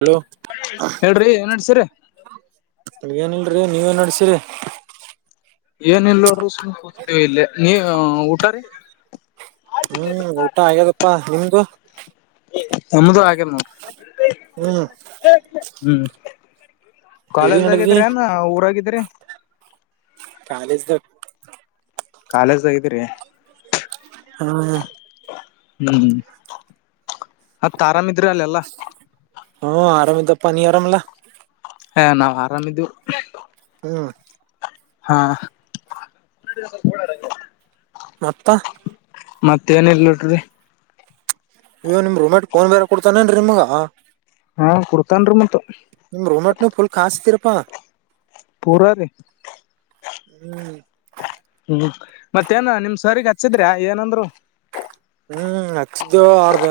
Hello ಹೇಳ್ರಿ ಏನ್ ನಡ್ಸಿರಿ ಏನಲ್ರಿ ನೀವೇನ್ ನಡ್ಸಿರಿ. ಏನ್ ಇಲ್ ನೋಡ್ರಿ ಸುಮ್ ಕೂತಿದೀವಿ ಇಲ್ಲೇ ನೀ ಊಟರಿ. ಹ್ಮ್ ಊಟ ಆ್ಯಗಿದಪ್ಪಾ ನಿಮ್ದು. ನಮ್ಮದು ಆಗೇದ ನೋಡ್ರಿ ಹ್ಮ್ [inaudible] ಹ್ಮ್. ಎಲ್ಲಿ ನಡದಿ ಕಾಲೇಜಾಗಿದ್ರನ್ ಊರಾಗಿದ್ರಿ. ಕಾಲೇಜ್ ದಾಗ್. ಕಾಲೇಜ್ದಾಗ್ದ್ರರಿ. ಹ್ಮ್ ಹ್ಮ್ ಮತ್ತ್ ಅರಾಮ್ ಇದೇರಿ ಅಲ್ಲ್ ಎಲ್ಲ. ಹ್ಮ್ ಆರಾಮ್ ಇದ್ದಪ್ಪ ನೀ ಆರಾಮ್ಲ್ಲಾ. ಎ ನಾವ್ ಆರಾಮಿದ್ದು. ಹ್ಮ. ಹಾ. ಮತ್ತ. ಮತ್ತೇಏನಲ್ರಿ. ಇವೋ ನಿಮ ರೂಮೆಟ್ ಫೋನ್ ಬೇರೆ ಕೊಡ್ತಾನೇನ್ರಿ ನಿಮ್ಗ. ಹಾ ಕೊಡ್ತಾನ್ ರೀ ಮತ್ತ. ನಿಮ್ ರೊಮಟ್ನ ಫುಲ್ ಕಾಸ್ತತಿರಪ್ಪಾ. ಪೂರ ರಿ. ಹ್ಮ್. ಹ್ಮ್ ಮತ್ತೇನ ನಿಮ್ ಸರ್ ಗೆ ಹಚ್ಚಿ ದ್ರ ಏನಂದ್ರು. ಹ್ಮ್ ಹಚ್ಚಿದ್ದ ಅವ್ರ್ದ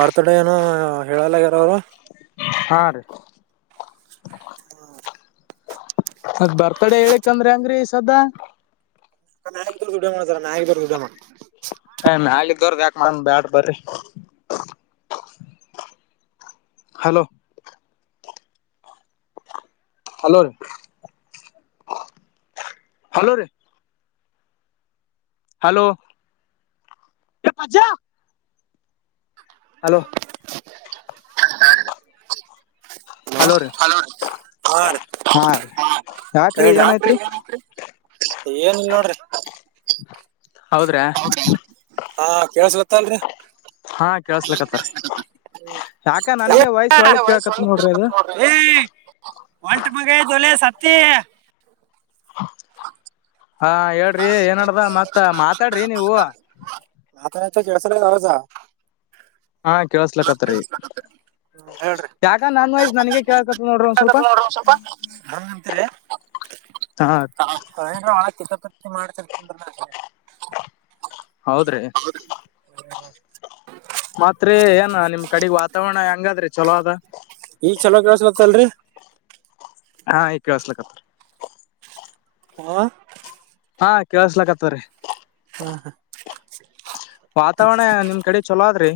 ಬರ್ತ್ ಡೇ ಏನ ಹೇಳಲಗರ ಅವರು. ಹಾ ರೀ. ಹ್ಮ. ಅದ್ ಬರ್ತಡೆ ಹೇಳಕ್ಂದ್ರಿ ಅಂಗ್ರಿ ಸದಾ. ನರು ಡ್ಡ ಮಾಡ ಸ ನಾಗರು ಡ್ಡೇ ಮಾಡ. ಏ ನಾಲಿದ್ದೋ್ರ ಯಾಕ ಮಾಡ ಬ್ಯಾಡ ಬರಿ. ಹಲೋ. ಹಲೋ ರೀ ಹಲೋ ರೀ. ಹಲೋ. ಎ ಮಚ್ಚಾ. ಹಲೋ. ಹಲೋ ರಿ ಹಾ ರೀ ಹಾ ರಿ. ಹೇಳ್ರಿ [unintelligible] ಏನ್ ಇಲ್ಲ ನೋಡ್ರಿ. ಹ. ಹೌದ ಹ ಕೇಳಸಲತ್ತ ಅಲ್ರಿ. ಹಾ ಹ್ಮ ಕೇಳಸ್ಲಕತ್ತಾರ ಯಾಕ ನನಗೆ ಒಳ್ಳಿ ಕೆಲ್ಸತಾರಿ ವಯಸ್ಸ ಕೇಳಕತ್ ಒ ನೋಡ್ರಿ ಅದು ಕೇಳ್ತ್ ನೋಡ್ರ. ಏ ಒಂಟ ಮಗ ಅದಿಲೆ ಸತ್ತಿ. ಹಾ ಹೇಳ್ರಿ ಏನಡ್ದ ಮತ್ ಮಾತಾಡ್ರಿ ನೀವು. ಆತ ಕೆಡಸಲಸಾ ಆವಾಸ. ಹಾ ಕೇಳಸ್ಲಕ್ಕತ್ರಿ. ಹ್ಮ್ ಹೇಳ್ರಿ. ಯಾಕ ನನ್ ವೈಸ್ ನನಗೆ. ಹಿಂಗೆ ಆತ್ ನೋಡ್ರಿ ಒಂದ ಸ್ವಲ್ಪ ಆಗತ್ ನೋಡ್ರಿ ಸ್ವಲ್ಪ ಹಂಗಂತೀರಿ ಹಾ ರಿ. ನಾನ್ ಏನರ ಒಣ ಕಿತಪತಿ ಮಾಡ್ತಿರ್ತನ ರಿ. ಹೌದ್ರಿ. [inaudible] ಮಾತ್ತ ರಿ ಏನ ನಿಮ್ ಕಡೆಗ್ ವಾತಾವರಣ ಹೆಂಗಾದ್ರಿ ಚಲೋ ಅದ. ಈಗ್ ಚಲೋ ಕೇಳ್ಸಲತ್ತಲ್ರರಿ. ಹಾಂ ಇಗ ಕೇಳಾಸಲ ಕ ತ್ತ ರಿ. ಹಾ. ಹಾ ಕೇಳಸ್ಲಕ್ಕತ್ವ್ರೀ. ಹಾ ಹಾ. ವಾತಾವರಣ ನಿಮ್ ಕಡೆ ಚಲೋ ಅದ್ರಿ.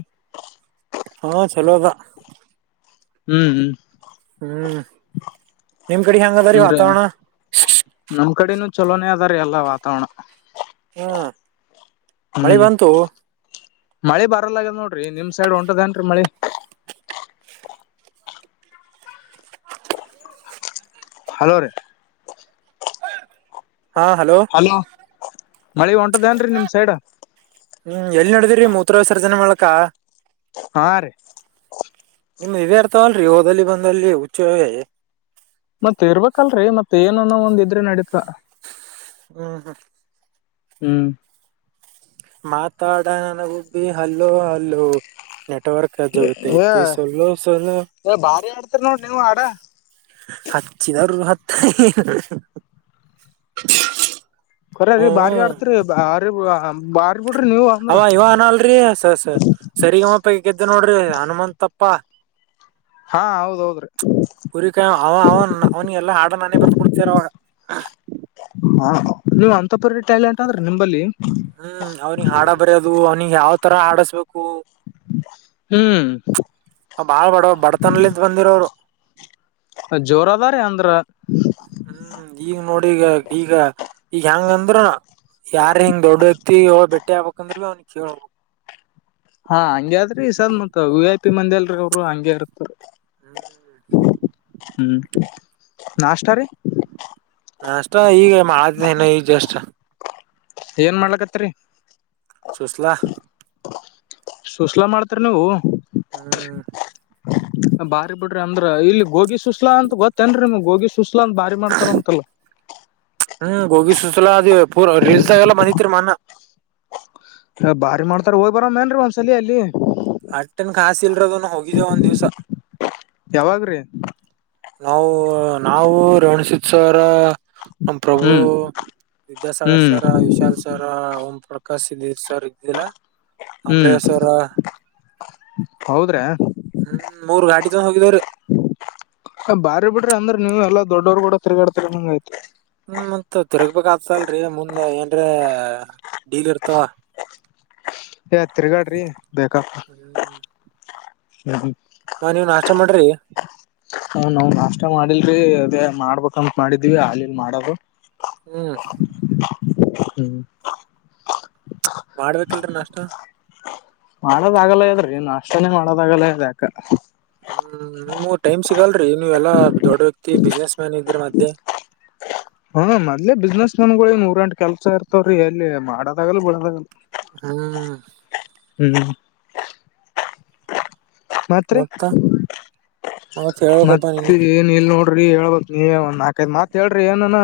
ಹಾ ಚಲೋ ಅದಾ. [inaudible] ಹ್ಮ್ ನಿಮ್ ಕಡೆ ಹೆಯಾಂಗ ಅದ ರೀ ಅಂದ್ರ ವಾತಾವರಣ. ನಮ್ ಕಡೆನೂ ಚಲೋನೇ ಅದಾರೆ ಎಲ್ಲ ವಾತಾವರಣ. [inaudible] ಹ್ಮ್ ಬಂತು ಮಳೆ ಬರಲ್ಲ ಆಗದ ನೋಡ್ರಿ ನಿಮ್ ಸೈಡ್ ಒಂಟದೇನ್ರಿ ಮಳಿ. ಹಲೋ ರೀ. ಹಾ ಹಲೋ. ಮಳಿ ಒಂಟದೇಏನ್ರಿ ನಿಮ್ ಸೈಡ್. ಹ್ಮ್ ಎಲ್ಲಿ ನಡದಿ್ರರಿ ಮೂತ್ರ ವಿಸರ್ಜನೆ ಮಾಡಲಕ. ಹಾ ರೀ. ನಿಮ್ ಇೇ ಇರ್ತಾವಲ್ರರಿ ಹಓದಲಿ ಬಂದಲ್ಲಿ. [inaudible] ಮತ್ ಇರ್ಬೇಕಲ್ರರಿ ಮತ್ ಏನ ಅನ್ನೋ ಒಂದ ಇದ್ರಿ ನಡೀತಾ. [inaudible] [inaudible] ಮಾತಾಡ ನನಗುಬ್ ಬಿ ಹಲ್ಲು ಹಲ್ಲು. [inaudible] [inaudible] ಏ ಬಾರಿ ಆಡ್ತೀರಿ ನೋಡ್ ನೀವು ಆಡ [inaudible] ಕೊರೀ ಬಾರಿ ಹ್ಮ್ ಆಡ್ತರಿ ಬಾರಿ ಬಾರಿ ಬಿಡ್ರಿ ನೀವ. ಅವ ಇವನ ಅಲ್ರರಿ ಸ ಸರಿಗಮ್ಮಪ್ಪ ಗೆದ್ದ ನೋಡ್ರಿ ಹನುಮಂತಪ್ಪಾ. ಹಾ ಹೌದ್ ಹೌದ್ರಿ. ಕುರಿಕ ಅವ ಅವನ್ ಅವನಗೆಲ್ಲ ಹಾಡ ನಾನೇ ಬರ್ದ ಕೊಡ್ತರ ಅವಾಗ. ಹಾ ನೀವ್ ಅಂತ ಪರೀ ಟ್ಯಾಲೆಂಟ್ ಅ ಆದ್ರೆ ನಿಂಬಲ್ಲಿ. ಹ್ಮ್ ಅವನಿಗ ಹಾಡ ಬರೋದು ಅವ್ನಿಿಗೆ ಯಾವ್ ತರ ಆಡಸ್ಬೇಕು. [inaudible] ಬಾಳ್ ಬಡವ ಬಡತನಲಿತ್ ಬಂದಿರೋ್ರು. ಜೋರ ಅದಾರೀ ಅಂದ್ರ. ಹ್ಮ್ ಈಗ ನೋಡಿ ಈಗ ಈಗ ಈಗ ಹೆಂಗಂದ್ರ. ಯಾರ್ ಹಿಂಗ ದೊಡ್ಡ ವ್ಯಕ್ತಿ ಇವ ಬೆಟ್ಟೆ ಆಗ್ಬೇಕಂದ್ರೆ ಅವನಿಗೆ ಕಳ್ಬೇಕು. ಹಾ ಹಂಗಗೆ ಆದ್ರಿ ಸದ ಮತ್ ವಿ ಐ ಪಿ ಮಂದಿ ಅಲ್ರೀ ಅವರು ಹಂಗಗೆ ಇರತ್. [inaudible] ಹ್ಮ್ ನಾಷ್ಟರಿ. ನಾ ಅಷ್ಟ ಈಗ ಮಾನ ಈಜ ಅಷ್ಟ. ಏನ್ ಮಾಡ್ಲಕತ್ರಿ. ಸುಸ್ಲಾ. ಸುಸ್ಲಾ ಮಾಡ್ತರಿ ನೀವು. [inaudible] ಬಾರಿ ಬಿಡ್ರಿ ಅಂದ್ರ ಇಲ್ಲಿ ಗೋಗಿ ಸುಸ್್ಲಾ ಅಂತ ಗೊತ್ತೇನ್ ನಿಮ ಗೋಗಿ ಸುಸ್ಲಾ ಅಂತ ಬಾರಿ ಮಾಡ್ತಾರ ಅಂತಲ್ಲ. ಹ್ಮ್ ಗೋಗಿ ಸುಸ್ಲ ಅದ ಪೂರ ರೀಲ್ಸದಾಗ ಎಲ್ಲಾ ಬಂದೈತ್ರಿ ಮೊನ್ನೆ. ಅ ಬಾರಿ ಮಾಡ್ತಾರ ಹೋಗ್ ಬರ ಮೇನ್ ಒಂದ್ಸಲ ಅಲ್ಲಿ. ಅಟ್ಟನ್ ಕಾಸಿ ಇಲ್ರೋದನು ಹೋಗಿದ್ದೇ ಒಂದ ದಿವ್ಸ. ಯಾವಾಗ್ರೀ. ನಾವು ನಾವು ರೇವಣಸಿದ್ದ ಸರ್. ನಮ್ಮ ಪ್ರಭು ಹ್ಮ್ ವಿದ್ಯಾಸಾಗರ್ ಹ್ಮ್ ಸರ್ ವಿಶಾಲ್ರ್. ಸರ ಓಂ ಪ್ರಕಾಶ ಸ್ಧೀರ್ ಸವರ್ಿಲ್ಲ. ಹ್ಮ್ ಅಂಬ್ರೇಶ್ವರ ಹೌದ್ರಾ ಹ್ಮ್ ಮೂರ್ ಗಾಡಿ ತೊಗೊಂಡು ಹೋಗಿದವ್ರೀ. ಹೆ ಬಾರಿ ಬಿಡ್ರಿ ಅಂದ್ರ ನೀವು ಎಲ್ಲಾ ದೊಡ್ಡವರ್ ಗೂಡ ತಿರ್ಗಾಡ್ತಿರಂದಂಗಾಯ್ತು. ಹ್ಮ್ ಮತ್ ತಿರ್ಗ್ಬೇಕ್ ಆತದಲ್ರೀ ಮುಂದ್ ಏನ್ರ ಡೀಲ್ ಇರ್ತವ. ಹೆ ತಿರ್ಗಾಡ್ರಿ ಬೇಕಂತ ಹ್ಮ್ ಹ್ಮ್ ಹ್ಮ್. ಹಾಂ ನೀವ್ ನಾಷ್ಟಾ ಮಾಡಿರಿ. ಹುಂ ನಾವ್ ನಾಷ್ಟಾ ಮಾಡಿಲ್ರಿ ಅದೇ ಮಾಡ್ಬೇಕಂತ ಮಾಡಿದಿವಿ ಆಲಿಲ್ ಮಾಡದು. ಹ್ಮ್ ಹ್ಮ್ ಮಾಡ್ಬೇಕಿಲ್ರೀ ನಾಷ್ಟಾ. ಮಾಡೋದಾಗಲಾಗೆದ್ರಿ ನಾಷ್ಟಾನೇ ಮಾಡೋದಾಗಲ್ಲಾಗೆದ ಯಾಕ. ಹ್ಮ್ ನಿಮುವ್ ಟೈಮ್ ಸಿಗಲ್ರಿ ನೀವ್ ಎಲ್ಲಾ ದೊಡ್ ವ್ಯಕ್ತಿ ಬಿಸ್ನೆಸ್ ಮ್ಯಾನ್ ಇದ್ರೀ ಮದ್ಲೆ. [inaudible] ಹುಂ ಮದ್ಲೆ ಬಿಸ್ನೆಸ್ ಮೆನ್ಗುಳಿಗೆ ನೂರಾಎಂಟ್ ಕೆಲ್ಸ ಇರ್ತವ್ರೀ ಎಲ್ಲಿ ಮಾಡೋದಾಗಲ್ಲ್ ಬಿಡದಾಗಲ್ಲ. ಹ್ಮ್ ಹ್ಮ್ ಮತ್ ರಿ ಮತ್ತ ಮತ್ ಹೇಳ್ಬೇಕಪ್ಪಾ ಮತ್ತ ನೀನೆ ಎ ನಿಲ್ ನೋಡ್ರಿ ಹೇಳ್ಬಕ್ ನೀವೆ ಒಂದ್ ನಾಕ್ ಐದು ಮಾತ್ ಹೇಳ್ರಿ ಏನನ.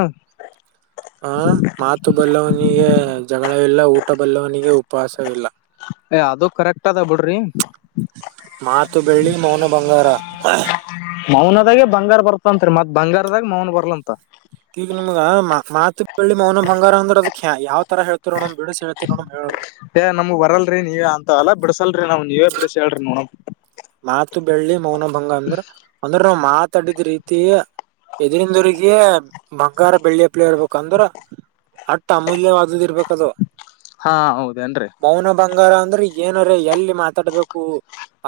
ಹಾಂ ಮಾತು ಬಲ್ಲವನಿಗೆ ಜಗಳವಿಲ್ಲ ಊಟ ಬಲ್ಲವನಿಗೆ ಉಪವಾಸವಿಲ್ಲ. ಹೆ ಅದು ಕರೆಕ್ಟ್ ಅದ ಬಿಡ್ರಿ. ಮಾತು ಬೆಳ್ಳಿ ಮೌನ ಬಂಗಾರ ಅಹ್. ಮೌನದಾಗೆ ಬಂಗಾರ ಬರ್ತಂತ್ರಿ ಮತ್ ಬಂಗಾರದಾಗ ಮೌನ ಬರ್ಲಂತ. ಈಗ ನಿಮ್ಗ ಮಾ ಮಾತು ಬೆಳ್ಳಿ ಮೌನ ಬಂಗಾರ ಅಂದ್ರ ಅದಕ ಯಾವ್ ತರ ಹೇಳ್ತಿರ್ನೋಡಮ್ ಬಿಡಿಸಿ ಹೇಳ್ತಿರ್ನೋಡಮ್ ಹೇಳೋರು. ಹೇ ನಮ್ಗ್ ಬರಲ್ರಿ ನೀವೇ ಅಂತವೆಲ್ಲ ಬಿಡಸಲ್ರಿ ನಾವು ನೀವೇ ಬಿಡಿಸಿ ಹೇಳ್ರಿ ನೋಡಮ್. ಮಾತು ಬೆಳ್ಳಿ ಮೌನ ಭಂಗ ಅಂದ್ರ ಅಂದ್ರ ನಾವ್ ಮಾತಾಡಿದ್ ರೀತಿ. ಎದರಿಂದರಿಗೆ ಬಂಗಾರ ಬೆಳ್ಳಿ ಅಪ್ಲೈ ಇರ್ಬೇಕಂದ್ರ. ಅಟ್ಟ ಅಮೂಲ್ಯವಾದುದ್ ಇರ್ಬೇಕದು. ಹಾಂ ಹೌದೇನ್ರಿ. ಮೌನ ಬಂಗಾರ ಅಂದ್ರ ಏನಾರ ಎಲ್ಲಿ ಮಾತಾಡಬೇಕು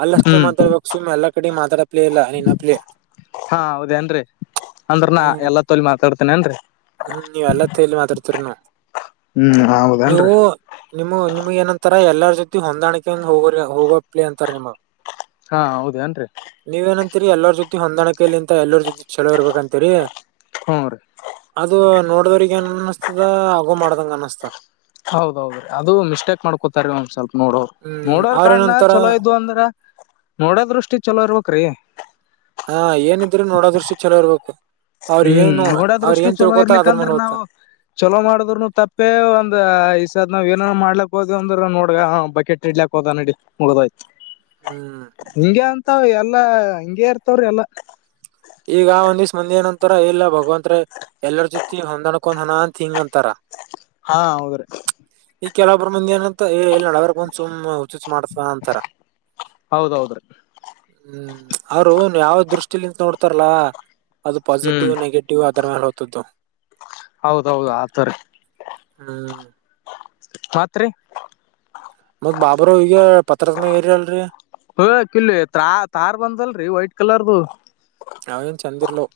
ಅದ್ ಲ್ ಅಷ್ಟೆ ಹ್ಮ್ ಮಾತಾಡ್ಬೇಕು ಸುಮ್ ಎಲ್ಲಾಕಡಿ ಮಾತಡಪಲೇ ಇಲ್ಲ ನಿನ್ನಪಲೇ. ಹಾಂ ಹೌದೇನ್ರಿ ಅಂದ್ರ ನಾ ಹ್ಮ್ ಎಲ್ಲಾ ತೋಲಿ ಮಾತಾಡ್ತಿನೇನ್ರಿ. ಹ್ಮ್ ನೀವ್ ಎಲ್ಲತ್ತೇಲ್ಲಿ ಮಾತಾಡ್ತಿರ್ನೊ ಹ್ಮ್ ನೀವು. ಹೌದೇನ್ರಿ ನಿಮು ನಿಮಗ್ ಏನಂತಾರ ಎಲ್ಲಾರ್ ಜೊತೆ ಹೊಂದಾಣಿಕೆ ಇಂದ ಹೋಗ ಹೋಗೋಪ್ಲಿ ಅಂತಾರ ನಿಮಗ್. ಹಾಂ ಹೌದೇನ್ರಿ. ನೀವ್ ಏನಂತೀರಿ ಎಲ್ಲರ ಜೊತಿ ಹೊಂದಾಣಿಕೈಲಿಂತ ಎಲ್ಲರ ಜೊತಿ ಚಲೋ ಇರ್ಬೇಕಂತೀರಿ. ಹುಂ ರಿ. ಅದು ನೋಡದವ್ರಿಗೆ ಏನ್ ಅನಸ್ತದ ಅಗೋ ಮಾಡ್ದಂಗ ಅನಸ್ತ. ಹೌದೌದ್ರೀ ಅದು ಮಿಸ್ಟೇಕ್ ಮಾಡ್ಕೊತಾರ ಒಂದ್ ಸ್ವಲ್ಪ್ ನೋಡೋರ್ ಹ್ಮ್ ನೋಡೋರ್ ಅವ್ರ ಕಣ್ಣ ಏನಂತಾರ ಚೊಲೋ ಇದ್ವುಂದ್ರ. ನೋಡೋ ದೃಷ್ಟಿ ಚೊಲೋ ಇರ್ಬೇಕ್ರೀ. ಹಾಂ ಏನಿದ್ರು ನೋಡೋದ್ರುಷ್ಟಿ ಚಲೋ ಇರ್ಬೇಕು ಅವ್ರ ಹ್ಮ್ ಏನ್ ನೋಡ ಅವ್ರ ಏನ್ ತಿಳ್ಕೋತರ್ ಅದ್ರ ಮೇಲೆ ಹೋಗ್ತದ. ಚೊಲೊ ಮಾಡಿದ್ರುನು ತಪ್ಪೇ ಒಂದ್ ದ ಈ ಸದ್ ನಾವ್ ಏನ ಮಾಡ್ಲಕ್ ಹೋದ್ವೆಂದ್ರೆ ನೋಡ್ಗ ಅವ ಬಕೆಟ್ ಇಡ್ಲಕೋದ ನಡಿ ಮುಗದೊಯ್ತ. ಹ್ಮ್ ಹಿಂಗೆ ಅಂತವ್ ಎಲ್ಲಾ ಹಿಂಗೆ ಇರ್ತಾವ್ರಿ ಎಲ್ಲಾ. ಈಗ ಒಂದಿಸ್ ಮಂದಿ ಏನ್ ಅಂತಾರ ಇಲ್ಲ ಭಗವಂತರ ಎಲ್ಲರ ಜೊತಿ ಹೊಂದಾಣ್ಕೊಂದಾನ ಅಂತ ಹಿಂಗ್ ಅಂತಾರ. ಹಾಂ ಹೌದ್ರಿ. ಚ್ ಈಗ್ ಕೆಲವೊಬ್ರು ಮಂದಿ ಏನಂತ ಏ ಎಲ್ಲಿ ನಡಬರಕ ಬಂದ ಸುಮ್ ಹುಚುಚ್ ಮಾಡ್ತಾ ಅಂತಾರ. ಹೌದೌದ್ರಿ. ಹ್ಮ್ ಅವ್ರು ಯಾವ ದೃಷ್ಟಿಲಿಂದ ನೋಡ್ತಾರಲ್ಲಾ ಅದು ಹ್ಮ್ ಪಾಸಿಟಿವ್ ನೆಗೆಟಿವ್ ಡೀವ ಅದರ ಮ್ಯಾಲ ಓತದತೊ ಹೌದೌದು ಆತವರೀ ಹ್ಮ್ ಮತ್ರಿ ಮತ್ತ ಬಾಬುರಾವ್ ಈಗೆ ಪತ್ರಸ ಮ್ಯಾಗ ಇರಿ ಅಲ್ರರಿ ಹ ಕಿಲಿ ತಾ ತಾರ್ ಬಂದದಲ್ರರಿ ವೈಟ್ ಕಲರ್ದು ಆವ್ ಏನ್ ಚಂದಿರಲ್ಲವ್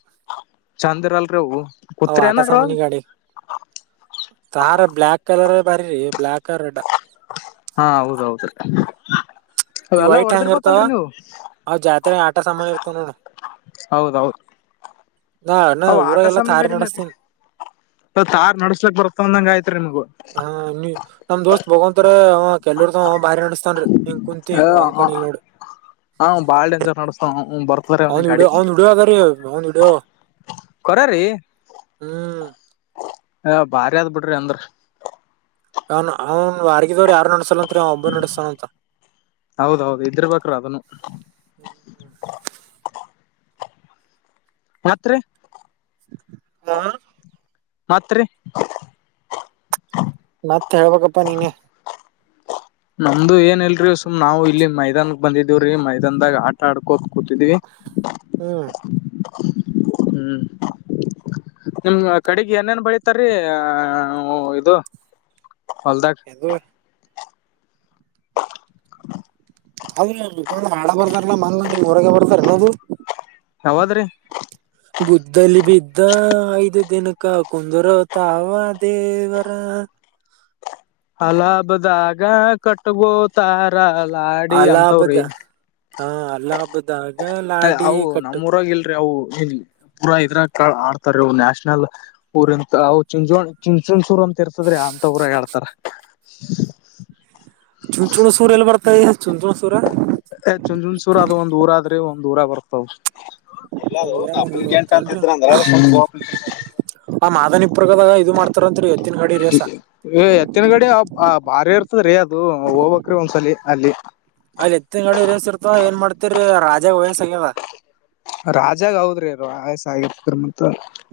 ಚಂದ್ ಇರಲ್ಲಲ್ರಿ ಅವು ಅವ್ ಆಟ ಕೂತಿರೇನ ಅದರೊಳಗ ಸಾಮಾನಿ ಗಾಡಿ ತಾರ ಬ್ಲ್ಯಾಕ್ ಕಲರ್ ಬಾರಿರಿ ಬ್ಲಾಕ್ ರೆಡ್ ಹಾ ಹೌದೌದು ಈ ವೈಟ್ ಹ್ಯಾಂಗ್ ಇರ್ತಾವ ಅವ್ ಜಾತ್ರೆನ ಆಟ ಸಾಮಾನಿ ಇರ್ತವ ನೋಡ್ ಹೌದೌದ್ ನಾ ನಾ ಅವು ಆಟ ಊರಾಗ ಎಲ್ಲಾ ಸಾಮನಿ ತಾರಿ ಗಾಡಿನೇ ನಡಸ್ತೀನ್ ತಾರ್ ನಡ್ಸ್ಲಕ್ ಬರ್ತಂದಂಗ ಆಯ್ತ್ರಿ ನಿಮ್ಗು ಹ ನೀ ನಮ್ ದೋಸ್ತ್ ಬಗವಂತರೆ ಅವ ಕೆಲುರದವ ಅವ್ ಬಾರಿ ನಡಸ್ತನ್ರೀ ಕುಂತಿ ಹಿಂಗ ವಂಕಡೆ ನೋಡ್ ಅವ್ ಬಾಳ್ ಡೆಂಜರ್ ನಡಸ್ತಾನ ಅವನಿಗ ಬರ್ತದರಿ ಅವ್ನಿಗ ಗಾಡಿ ಹೆಂಗ ಅದ ರೀ ಅವನದ್ ವಿಡಯೋ ಕರೆ ರೀ ಹ್ಮ್ ಏ ಬಾರಿ ಆದ್ ಬುಡ್ರಿ ಅಂದ್ರ ಅವನ್ ಅವ್ನ್ ವಾರಗಿದವ್ರು ಯಾರ ನಡಸಲಂತ್ರಿ ಅವ್ ಒಬ್ಬ ನಡಸ್ಸಾತನ ಅಂತ ಹೌದೌದು ಇದ್ರಿಬೇಕ್ರಿ ಅದನು ಮತ್ರಿ ಹ್ ಮತ್ರಿ ಮತ್ತ್ ಹೇಳ್ಬೇಕಪ್ಪಾ ನೀನೆ ನಮ್ದು ಏನ್ಲಿರೀ ಸುಮ್ ನಾವು ಇಲ್ಲಿ ಮೈದಾನಕ್ ಬಂದಿದೀವ್ರೀ ಮೈದಾನದಾಗ ಆಟ ಆಡ್ಕೋತ ಕೂತಿದ್ವಿ ಹ್ಮ ಹ್ಮ್ ನಿಮ್ ಕಡಿಗಿ ಏನೇನ್ ಬೆಳಿತಾರೀ ಆ ಇದು ಹೊಲ್ದಾಗ ಇದು ಅದು ಹಾಡ್ ಬರ್ದಾರಲ್ಲಾ ಮನಿ ನಿಮ್ಮ ಊರಗೆ ಬರದಾರೇನದು ಎವದ್ರಿ [inaudible] ಗುದ್ದಲಿ ಬಿದ್ದ ಐದು ದಿನಕ್ಕ ಕುಂದರ ತಾವ ದೇವರ್ ಅಲ್ಲೈ ಹಬ್ಬದಾಗ ಕಟ್ಗೋತಾರ ಲಾಡಿ ಅಲಾಬದ ಅಂತವ್ರಿ ಹಾ ಅಲಾಬದಾಗ ಏ ಲಾಡಿ ಅವು ಕಟ್ಟು ನಮ್ಮ ಊರಾಗಿಲ್ರಿ ಅವು ನಿ ಪೂರ ಇದ್ರಾಗ ಕ ಆಡ್ತಾರ್ ನ್ಯಾಷನಲ್ ಊರಿಂತವು ಚಿಂಚೋಣ್ ಚಿಂಚ್ಸೂರ್ ಅಂತ ಇರ್ತದ್ರಿ ಅಂತ ಊರಗ ಹಾಡ್ತರ್ [inaudible] ಚುಂಚುಣಸೂರ ಎಲ್ಲ ಬರ್ತವಿಗ ಚುಂಚುಣಸೂರ ಏ ಚುಂಚುಣಸೂರ್ ಅದು ಒಂದ್ ಊರ ಆದ್ರಿ ಒಂದ್ ಊರಗ ಬರ್ತದ್ ಇಲ್ಲ ನಮ್ ಅದು ಊರಾಗ ಒಂದ್ ಐದ್ ಅಪ್ಲಿಕೆಂಟ ಅಂತ ಬರ್ತೇನ್ರಿ ಇದ್ರ ಅಂದ್ರ ಅದು ಆ ಮಾದನಿಪ್ರಗದಾಗ ಇದು ಮಾಡ್ತ ಇತ್ರಂತ್ರಿ ಎತ್ತಿನ ಗಾಡಿರೀ ಎ ಎತ್ತಿನ ಗಾಡೆ ಬಾರಿ ಇರ್ತದ್ರೀ ಅದು ಹೋಗಬಕ್ರೀ ಒಂದ್ಸಲಿ ಅಲ್ಲಿ. ಅಲ್ಲಿ ಎತ್ತಿನ ಹೇಳಿ ಇರಿಸ್ ಇರ್ತ ಏನ್ ಮಾಡ್ತಿರಿ ರಾಜಾಗ ವಯಸ್ ಆಗ್ಯದ. ರಾಜಾಗ ಹೌದ್ರಿ ರಾಯಸ್ ಆಗೇತ್ಕರ ಮ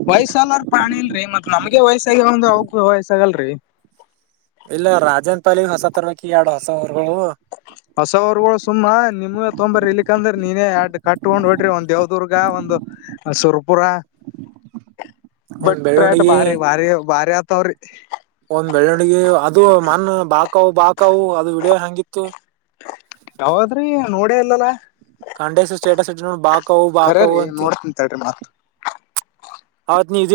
ವಯಸ್ಸಲ್ಲರ ಪ್ರಾಣಿ ಇಲ್ರಿ ಮತ್ತ ನಮ್ಗೆ ವಯಸ್ಸಾಗ ಒಂದ್ ಅವಕ ವಯಸ್ಸಾಗಲ್ರಿ. ಇಲ್ಲ ರಾಜೇನ್ ಪಲ್ಗ್ ಹೊಸ ತರ್ಬೇಕಿ ಎಡ ಹೊಸ ಹೊರಗಳ ಹೊಸವ್ರಗಳು ಸುಮ್ಮ ನಿಮೇ ತೊಂಬರ ಇಲಿಕಂದ್ರ ನೀನೇ ಅಡ್ ಕಟ್ಕೊಂಡ ಹೊಡ್ರಿ ಒಂದ ಯಾವ್ದ್ರ ಗ ಒಂದು ಸುರ್ಪುರ ಒಂದ್ ಬಟ್ರ ಬೆಳ್ಳುಂಡಗಿ ಭಾರಿ ಭಾರಿ ಭಾರಿ ಆತವ್ರಿ. ಒಂದ ಬೆಳ್ಳುಣಗಿ ಅದು ಮನ್ ಬಾಕಾವ ಬಾಕಾವ ಅದು ವಿಡಿಯೋ ಹೆಂಗಿತ್ತು. ಯಾವದ್ರಿ ನೋಡೇ ಇಲ್ಲಲ್ಲಾ. ಖಂಡಸ ಸ್ಟೇಟಸ್ ಇಟ್ಟ ನೋ ಬಾಕವು ಬಾಕವು ಖರೇರಿ ಅಂತ. ನೋಡ್ತೀನಿ ತಡ್ರಿ ಮತ್ತ. ಅವತ್ತ ನೀ ಇದ